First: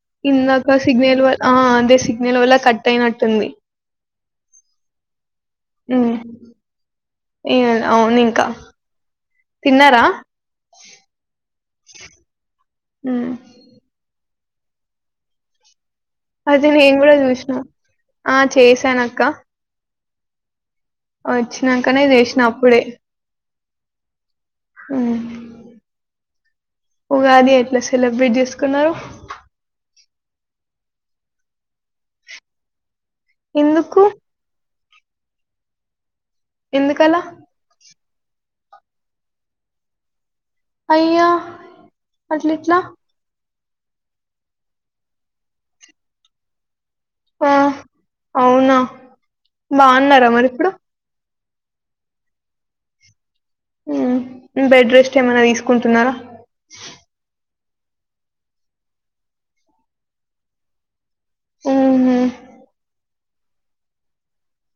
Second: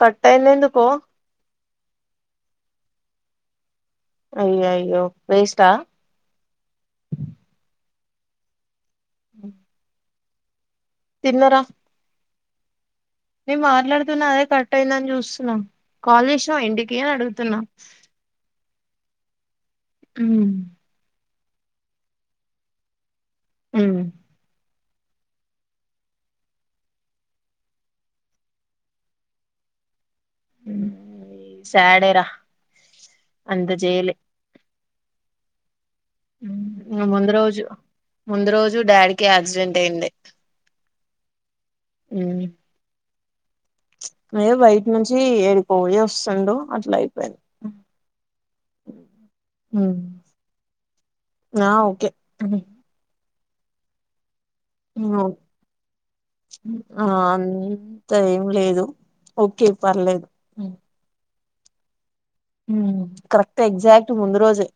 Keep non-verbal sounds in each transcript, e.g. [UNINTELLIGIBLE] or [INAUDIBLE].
Cut అయింది ఇందక ఎందుకో సిగ్నల్ వల్ అదే సిగ్నల్ వల్ల కట్ కట్ అయినట్టు ఉంది. అయ్యయ్యో ఊ [UNINTELLIGIBLE] అవును ఇంకా తిన్నారా తిన్నరా ఉమ్ నేను మాట్లాడతున్న అదే కట్ అయిందని చూస్తున్న. అది నేను కూడా చూసినా ఆ చేసానక్క ఊ వచ్చినాకనే చేసిన అప్పుడే ఊ హు ఉగాది ఎట్లా సెలబ్రేట్ చేసుకున్నారు. హు సాడ్ ఏ రా అంత ఎందుకు జయలే హు ఎందుకలా ముందు రోజు ముందు రోజు డాడీకి యాక్సిడెంట్ అయింది. అయ్యా అట్లా ఇట్లా అయ్యో బయటి నుంచి ఎడికో పోయి వస్తుండు అట్లా అయి ఆ అవునా బాగున్నారా మరి ఇప్పుడు ఆ ఓకే ఊ బెడ్ రెస్ట్ ఏమైనా తీసుకుంటున్నారా. ఆ అంత ఏం లేదు ఓకే పర్లేదు హుహు హు కరెక్ట్ ఎగ్జాక్ట్ ముందు రోజే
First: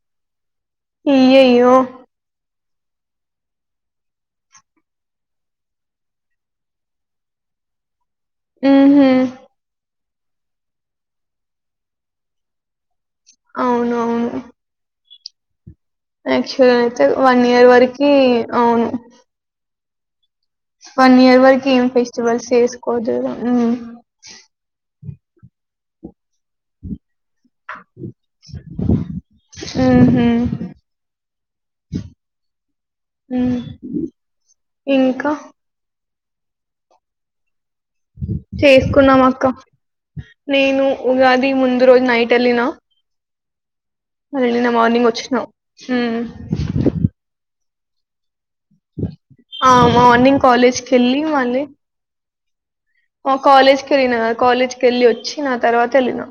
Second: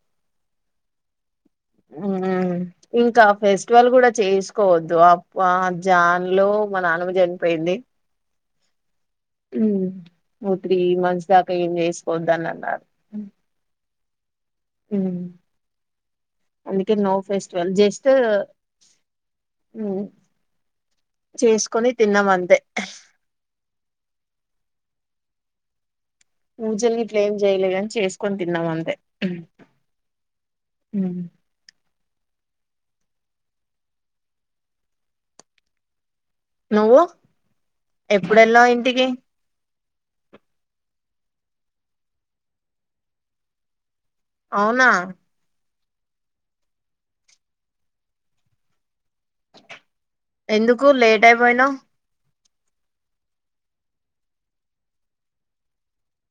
అయ్యయ్యో ఉమ్ ఇంకా ఫెస్టివల్ కూడా చేసుకోవద్దు ఆ జాన్ లో మా నాన్నమ్మ చనిపోయింది. ఊ హ్ [INAUDIBLE] నువ్ త్రీ మంత్స్ దాకా ఏం చేసుకోవద్దనిన్నారు. అవును అవును మ్మ్ యాక్చువల్ అయితే వన్ ఇయర్ వరకి అవును ఉ వన్ ఇయర్ వరకు ఏం ఫెస్టివల్స్ చేసుకోవద్దు కదా ఉమ్ [INAUDIBLE] పూజ ఇంట్ల ఏం చేయలేదని చేసుకొని తిన్నాం అంతే ఉ ఉ హ్ ఇంకా నువ్వు ఎప్పుడు వెళ్ళావు ఇంటికి చేసుకున్నాం అక్క నేను ఉగాది ముందు రోజు నైట్ వెళ్ళినా నిన్న అవునా మార్నింగ్ వచ్చినా ఉ ఆ మార్నింగ్ కాలేజ్ ఎందుకు కి వెళ్ళి లేట్ మళ్ళీ అయిపోయినావ్ ఆ కాలేజ్కి వెళ్ళినా కాలేజ్కి వెళ్ళి వచ్చి నా తర్వాత వెళ్ళినా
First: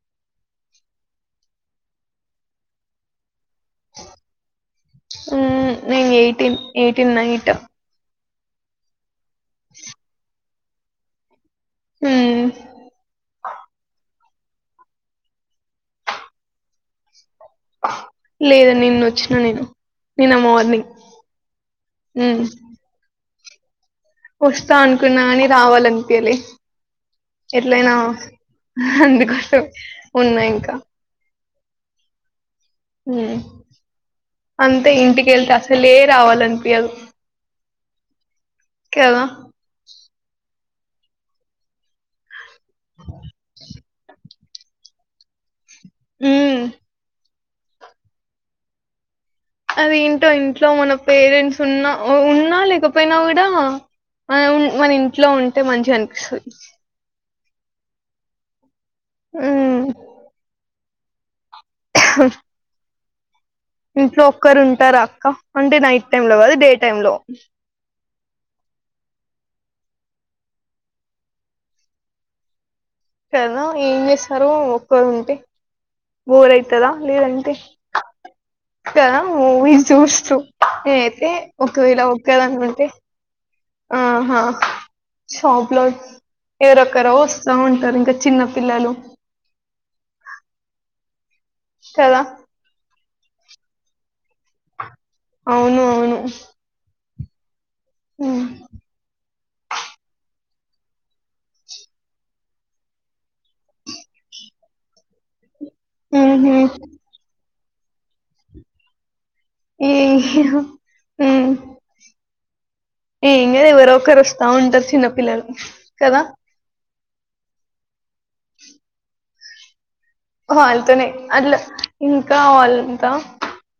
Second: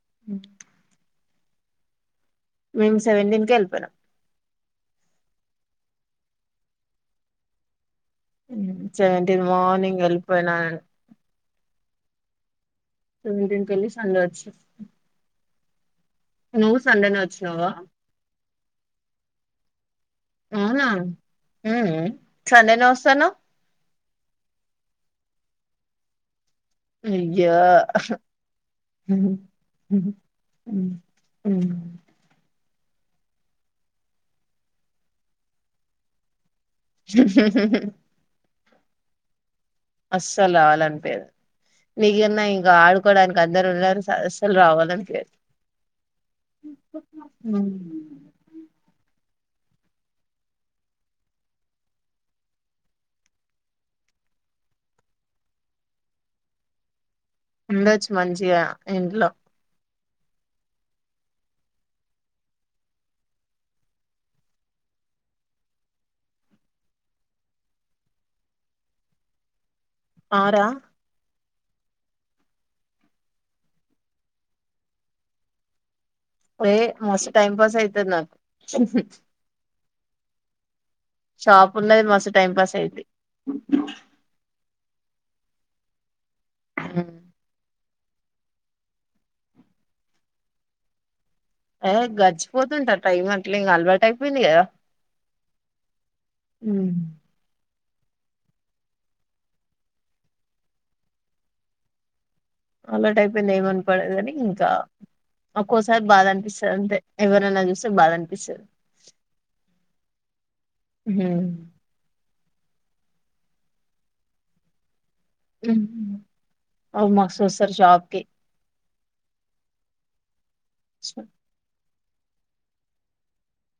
అ [INAUDIBLE] మేం సెవన్ ఎల్పోయినం హ్ నేను ఎయిటీన్ ఎయిటీన్ నైట్ మ్మ్ చెప్పు [UNINTELLIGIBLE] నేను మార్నింగ్ వెళ్లిపోయిన [INAUDIBLE] హ్ సెవెంటీన్ కెళ్ళి సండే వచ్చిన నువ్వు సండే నె వచ్చిన నావ లేదు నిన్న వచ్చిన నేను నిన్న అవునా మార్నింగ్ హ్మ్మ్ ఉమ్. సండేనే వస్తా అన్నావు. వస్తా అనుకున్నా కాని రావాలనిపియలే అయ్యో ఎట్లయినా అందుకోసము ఉన్నా ఇంకా హ్ హ్ అంతే ఇంటికి వెళ్తే అసలే రావాలనిపీ హ్ హ్ హ్ కేదో అస్సల్ ఆలన్ మీగన్నై గా ఆడుకోవడానికి అందరు ఉన్నారు స స్ వాల్ రావాలని కే ఊ ఊ అది ఏంటో ఇంట్లో మన పేరెంట్స్ ఉన్నా ఉన్నా లేకపోయినా కూడా మన ఇంట్లో ఉంటే మంచిగా అనిపిస్తది ఉండొచ్చు మంచిగా ఇంట్లో హ్మ్ ఇంట్లో ఒక్కరు ఉంటారా అక్క అంటే నైట్ టైమ్ లో కాదు డే టైమ్ లో ఆ రా కదా ఏం చేసరు ఒక్కరు ఉంటే బోర్ ఏ ఐతదా మస్తు లేదంటే టైం పాస్ అయితది నాకు కదా మూవీస్ చూస్తూ ఏ అయితే షాప్ ఒకవేళ ఉన్నది ఒక మస్తు టైం దాన్ పాస్ ఐతే అయిద్ది ఆహా షోప్ లో ఏ రొక రో వస్త టారూ ఇంక చిన్న పిల్లలు ఏ కదా గడిజిపోతుంటరు టైమ్ అట్లే ఇంగ అలవాట్ అయిపోయింది గ అవును అవును హ్మ్ అలవాట్ అయిపోయింది ఏమనపడేదని ఇంకా ఒక్కోసారి బాధ ఉమ్హు. అనిపిస్తదంతే ఎవరన్నా చూస్ బాధ అనిపిస్తది మ్ ఇంగ ఎవరో ఒకరు వస్తా ఉంటారు చిన్నప్ పిల్లలు కదా ఔ మస్తు వస్తర్ షాప్ కి వాల్తోనే అట్ల ఇంకా వాళ్ళంతా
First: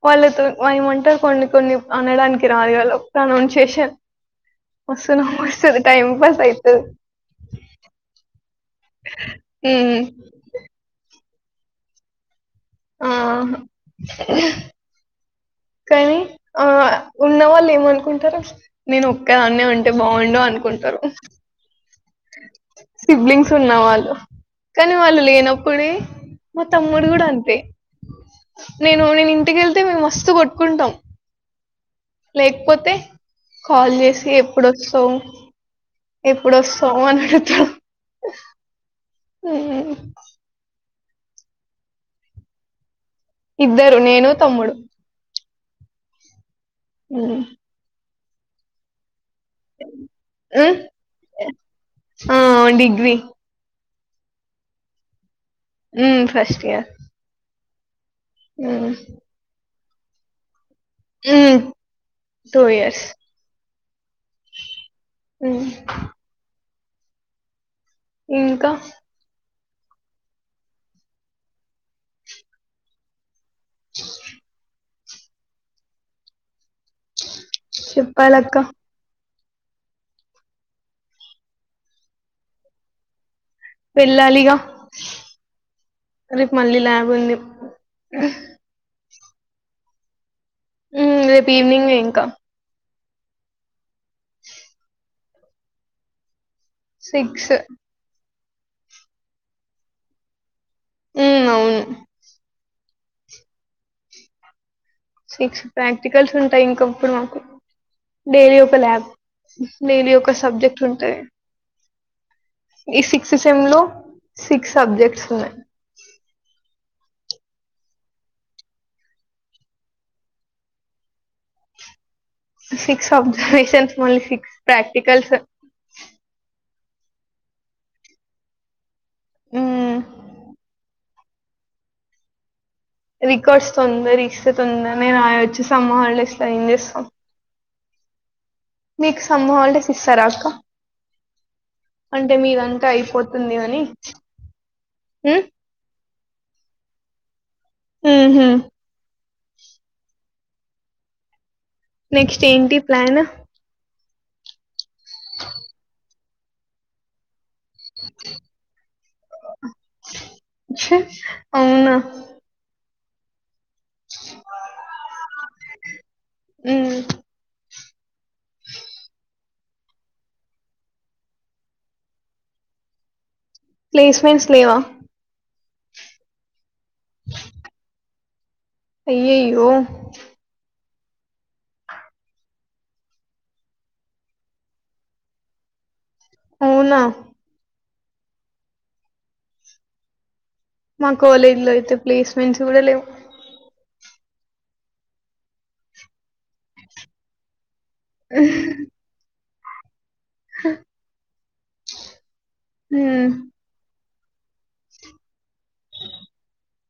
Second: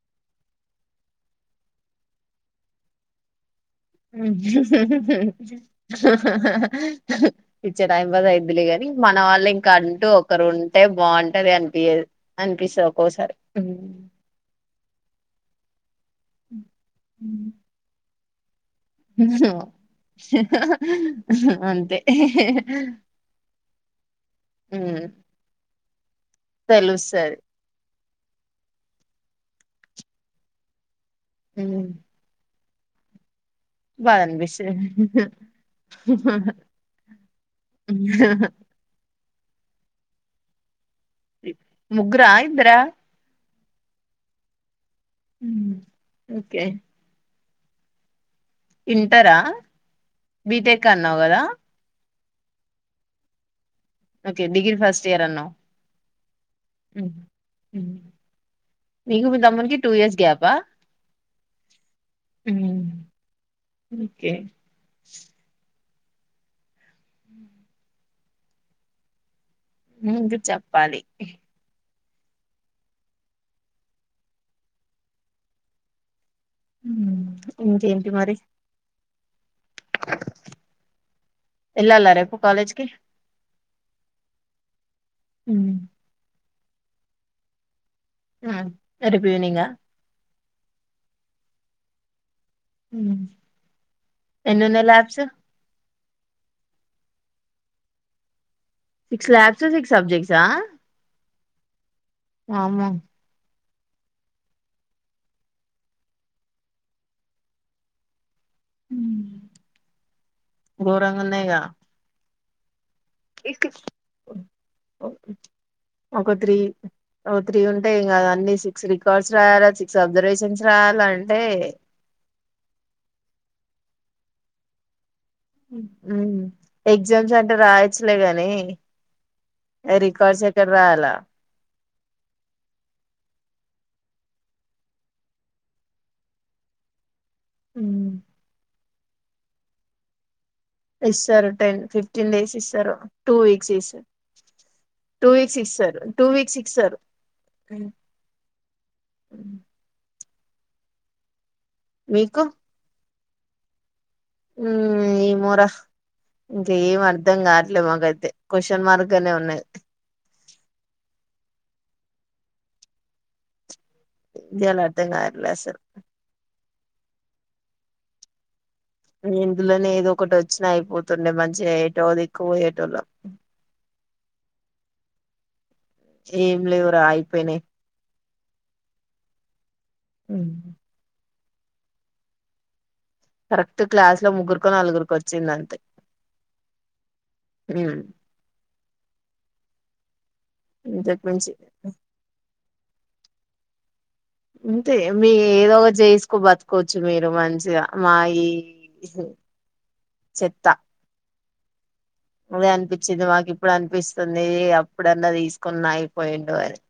వాళ్ళతో వా ఏమంటారు కొన్ని కొన్ని అనడానికి రాదు [UNINTELLIGIBLE] తనో వస్తుంది టైం పాస్ ఇచ్చే టైం పద వయిదులే ని మన వాళ్ళ ఇంకా అంటూ అవుతుంది ఒకరు ఉంటే బాగుంటు దే అనిపియదు అనిపిస్తది ఆ! ఒక్కోసారి కానీ ఆ ఉన్నవాళ్ళు ఏమనుకుంట ర నేను ఒక్కే అాన్న ఉంటే బాగుండు అనుకుంటారు. అంతే సిబ్లింగ్స్ ఉన్నా వాళ్ళు కానీ వాళ్ళు లేనప్పుడే మా తమ్ముడు కూడా తెలుస్తది అంతే నేను నేను ఇంటికెళ్తే మేము మస్తు కొట్టుకుంటాం. ఉ [UNINTELLIGIBLE] పోతే కాల్ బాధ చేసి ఎప్పుడొస్తావ్ అనిపిస్తది ఎప్పుడువస్తావ్ అని అడుగుతాం. హు ముగ్గురా ఇద్దర ఇద్దరు నేను తమ్ముడు హు ఓకే హు హు ఇంటార హ్మ్. బిటెక్ అన్నావ్ గదా ఆ degree okay degree first year అన్నావ్ హు ఫస్ట్ కే హు నీకు నీ తమ్మునికి టూ ఇయర్స్ గ్యాపా హు టూ ఇయర్స్ ఓకే హ్మ్. ఇంకా ఇంకా చెప్పాలి. [INAUDIBLE] ఉమ్. చెప్పాలక్క ఎల్లాల రేపు కాలేజ్కి వెళ్ళాలిగా ఉమ్. ఇగ మళ్ళీ ల్యాబుంది హు రేపు ఈవినింగ్ ఆ హు రేపు ఈవినింగ్ ఇంకా ఎన్నున్నాయి labs six six labs six సబ్జెక్ట్సా ఉ అవును వామ్మో సిక్స్ ప్రాక్టికల్స్ ఉంటాయి ఇంకప్పుడు మాకు డైలీ ఒక ల్యాబ్ డైలీ ఒక సబ్జెక్ట్ ఉంటాయి ఘోరంగా ఉన్నాయిగా ఈ సిక్స్ సిసెమ్ లో సిక్స్ సబ్జెక్ట్స్ ఒక త్రీ ఓ త్రీ ఉంటేయి ఇంకా అన్ని సిక్స్ రికార్డ్స్ రాయాలా సిక్స్ అబ్జర్వేషన్స్ రాయాలా అంటే సిక్స్ అబ్జర్వేషన్స్ మళ్లీ సిక్స్ ప్రాక్టి ఉం ఎగ్జామ్స్ అంటే రాయచ్చలే కాని మ్మ్ రికార్డ్స్ ఎక్కడ రాయాలా రికార్డ్స్ తొందరిస్తే తొందరనే రాయొచ్చు సమ్మర్ హాలిడేస్ లో ఏం చేస్తాం ఉమ్ మీకు సమ్మర్ హాలిడేస్ ఇస్తారా అక్క ఇస్తారు టెన్ ఫిఫ్టీన్ అంటే డేస్ మీదంతా ఇస్తారు టూ అయిపోతుంది వీక్స్ అని ఇస్తా టూ హ్మ్. వీక్స్ ఇస్తారు టూ వీక్స్ ఇస్తారు హు హామ్ మీకు నెక్స్ట్ ఏంటి ప్లాన్ ఉమ్ ఏమోరా ఇంక ఏం అర్ధం కాదు ఇ మకైయితే క్వశ్చన్ మార్క్ లాగానే ఉన్నాయి అవునా ఏం చేయాలో అర్థం కావట్లే అసలు ఉమ్ ఇందులోనే ఏదో ఒకటి వచ్చినా అయిపోతుండే మంచిగా ఎటోదిక్కు పోయేటోలం ప్లేస్మెంట్స్ లేవా ఏం లేవురా అయిపోయినాయి అయ్యయ్యో ఉ కరెక్ట్ క్లాస్ లో ముగ్గురుకో నలుగురికో వచ్చింది అంతే అవునా ఉమ్ మా ఇంతకు మించి కాలేజ్ లో అయితే ప్లేస్మెంట్స్ చూడలే అంతే మీ ఏదో ఒక చేసుకో బతుకోవచ్చు మీరు మంచిగా మా మా ఈ చెత్త అదే అనిపించింది హ్మ్. మాకు ఇప్పుడు అనిపిస్తుంది వస్తుంది అప్పుడన్న తీసుకున్న అయిపోయిండు అని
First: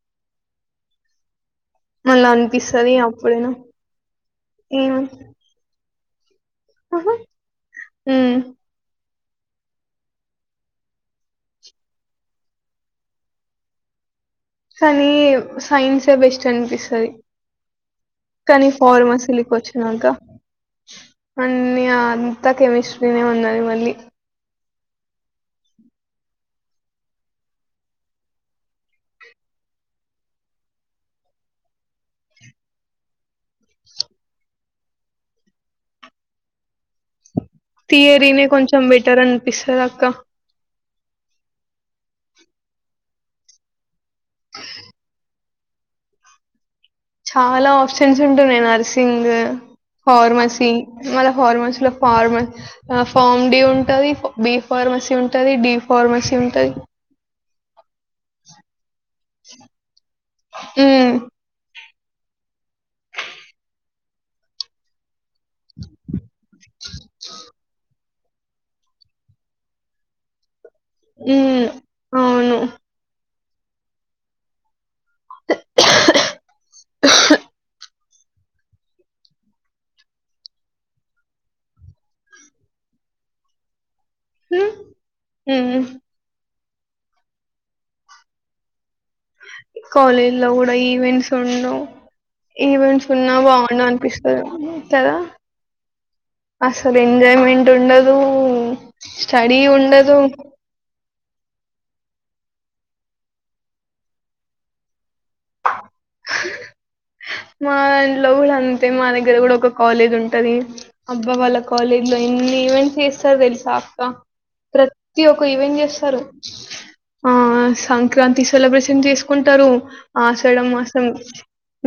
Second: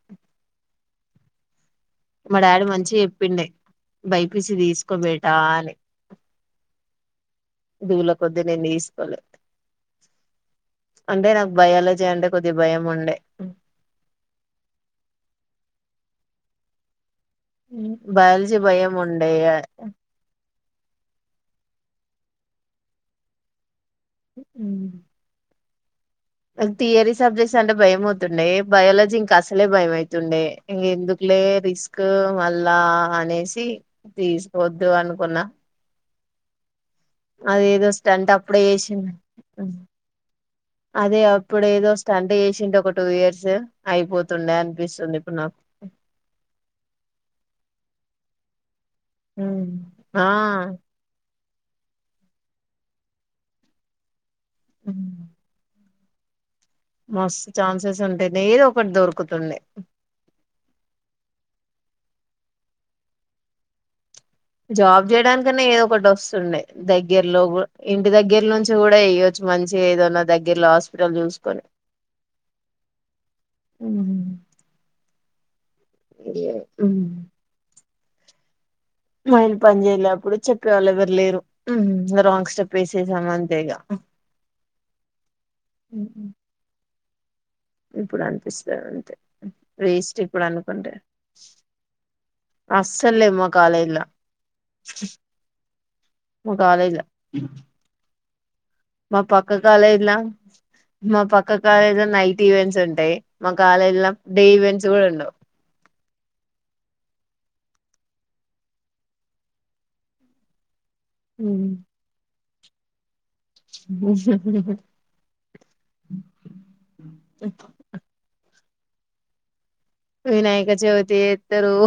మళ్ళా మా డాడీ మంచి అనిపిస్తది చెప్పిండే అప్పుడేనా బైపిసి ఏమో తీసుకోబేటా అని ఆహా! దూల హ్మ్. కొొద్దినేను తీసుకోవలే అంటే నాకు భయాలజీ అంటే కొద్దిగా భయం ఉండే కానీ సైన్సే బెస్ట్ అనిపిస్తది బయాలజీ కానీ భయంము ఉండే యా మన్ని అంతా కెమస్ట్రినే ఉన్నాయి మల్లి అ థియరీ సబ్జెక్ట్స్ అంటే భయం అవుతుండే బయాలజీ ఇంకా అసలే భయం అవుతుండే ఇంక ఎందుకులే రిస్క్ మళ్ళా అనేసి తీసుకోవద్దు అనుకున్నా అదేదో స్టంట్ థియరీనే అప్పుడే కొంచెం చేసింది బెటర్ అనిపిస్తాది అక్క అదే అప్పుడు ఏదో స్టండ్ చేసిండు ఒక టూ ఇయర్స్ అయిపోతుండే అనిపిస్తుంది ఇప్పుడు నాకు చాలా ఆప్షన్స్ ఉంటుంది ఎన్ఆర్సి సింగ్ ఉమ్. ఆ ఫార్మసి మల్ల హార్మన్స్ లో ఫార్మ ఫార్మ్ డ ఉంటది బి ఉమ్. ఫార్మసీ ఉంటది డి ఫార్మసి ఉంటది మస్తు ఛాన్సెస్ ఉంటాయి నేను ఒకటి దొరుకు ఆ జాబ్ చేయడానికి నే ఏదో ఒకటి వస్తుండే్ దగ్గరలో గో ఇంటి దగ్గర నుంచి కూడా వయొచ్చు మంచి ఏదోన్నా దగ్గరలో హస్ ఉ అవును అ అదే ఊ మైలు పని చేయలేప్పుడు చెప్పేవాళ్ళు ఎవ్వరు లేరు రాంగ్ స్టెప్ వేసేసామంతే ఇగా హ ఇప్పుడు అనిపిస్తారు కాలేజ్ లో కూడా ఈవెంట్స్ ఉండువు ఈవెంట్స్ అస్సలు ఉన్నా లేవు మా బాగుండవు కాలేజీల అనిపిస్తద కదా మా అసలు కాలేజీల ఎంజాయ్మెంట్ ఉండదు మా పక్క స్టడీ కాలేజీల ఉండదు మా పక్క కాలేజ్ లో నైట్ ఈవెంట్స్ ఉంటాయి మా కాలేజ్ లో డే ఈవెంట్స్ కూడా ఉండవు మా ఇంట్లో కూడా అంతే మా దగ్గర కూడా ఒక కాలేజ్ ఉంటది అబ్బా వాళ్ళ కాలేజ్ లో ఎన్ని ఈవెంట్ చే తెలుసా ప్రతి ఒక ఈవెంట్ చేస్తారు ఆ సంక్రాంతి సెలబ్రేషన్ చేసుకుంటారు ఆషాఢ వినాయకా మాసం చెవతి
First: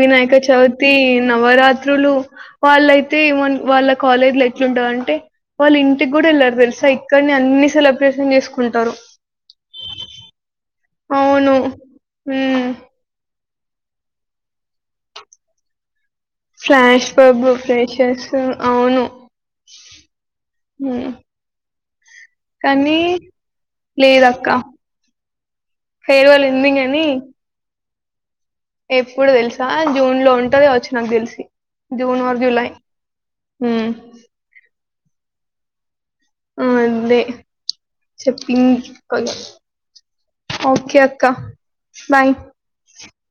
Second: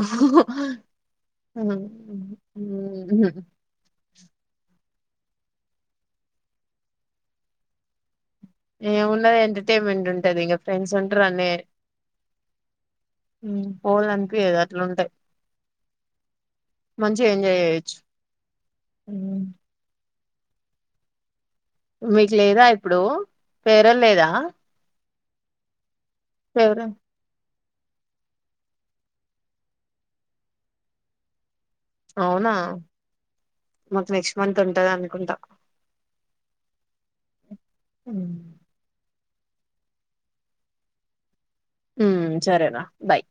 వినాయక చవితి నవరాత్రులు వాళ్ళయితే వాళ్ళ కాలేజ్ లో ఎట్లుంటది అంటే వాళ్ళు ఇంటికి కూడా వెళ్లారు తెలుసా ఇక్కడని అన్ని సెలబ్రేషన్ చేసు ఏ ఉన్నది ఎంటర్టైన్మెంట్ ఉంటది ఇంకా ఫ్రెండ్ అవును హ పోవాలి అనిపియదు అట్లుంటది ఫ్లాష్ మంచిగా బబ్ ఎంజాయ్ చేయొచ్చు ప్రేషర్స్ అవును హ మీకు లేదా ఇప్పుడు ఫెయిల్వెల్ లేదా లేదక్క ఫేర్వెల్ ఉంది కానీ ఎప్పుడు తెలుసా జూన్ లో ఉంటది వచ్చి నాకు తెలిసి జూన్ ఆర్ అవునా జూలై ఉమ్ మాకు నెక్స్ట్ మంత్ ఉంటదని కుంట ఆ అంతే ఉమ్ చెప్పింగ్ ఓకే అక్క హ బాయ్ సరేరా బాయ్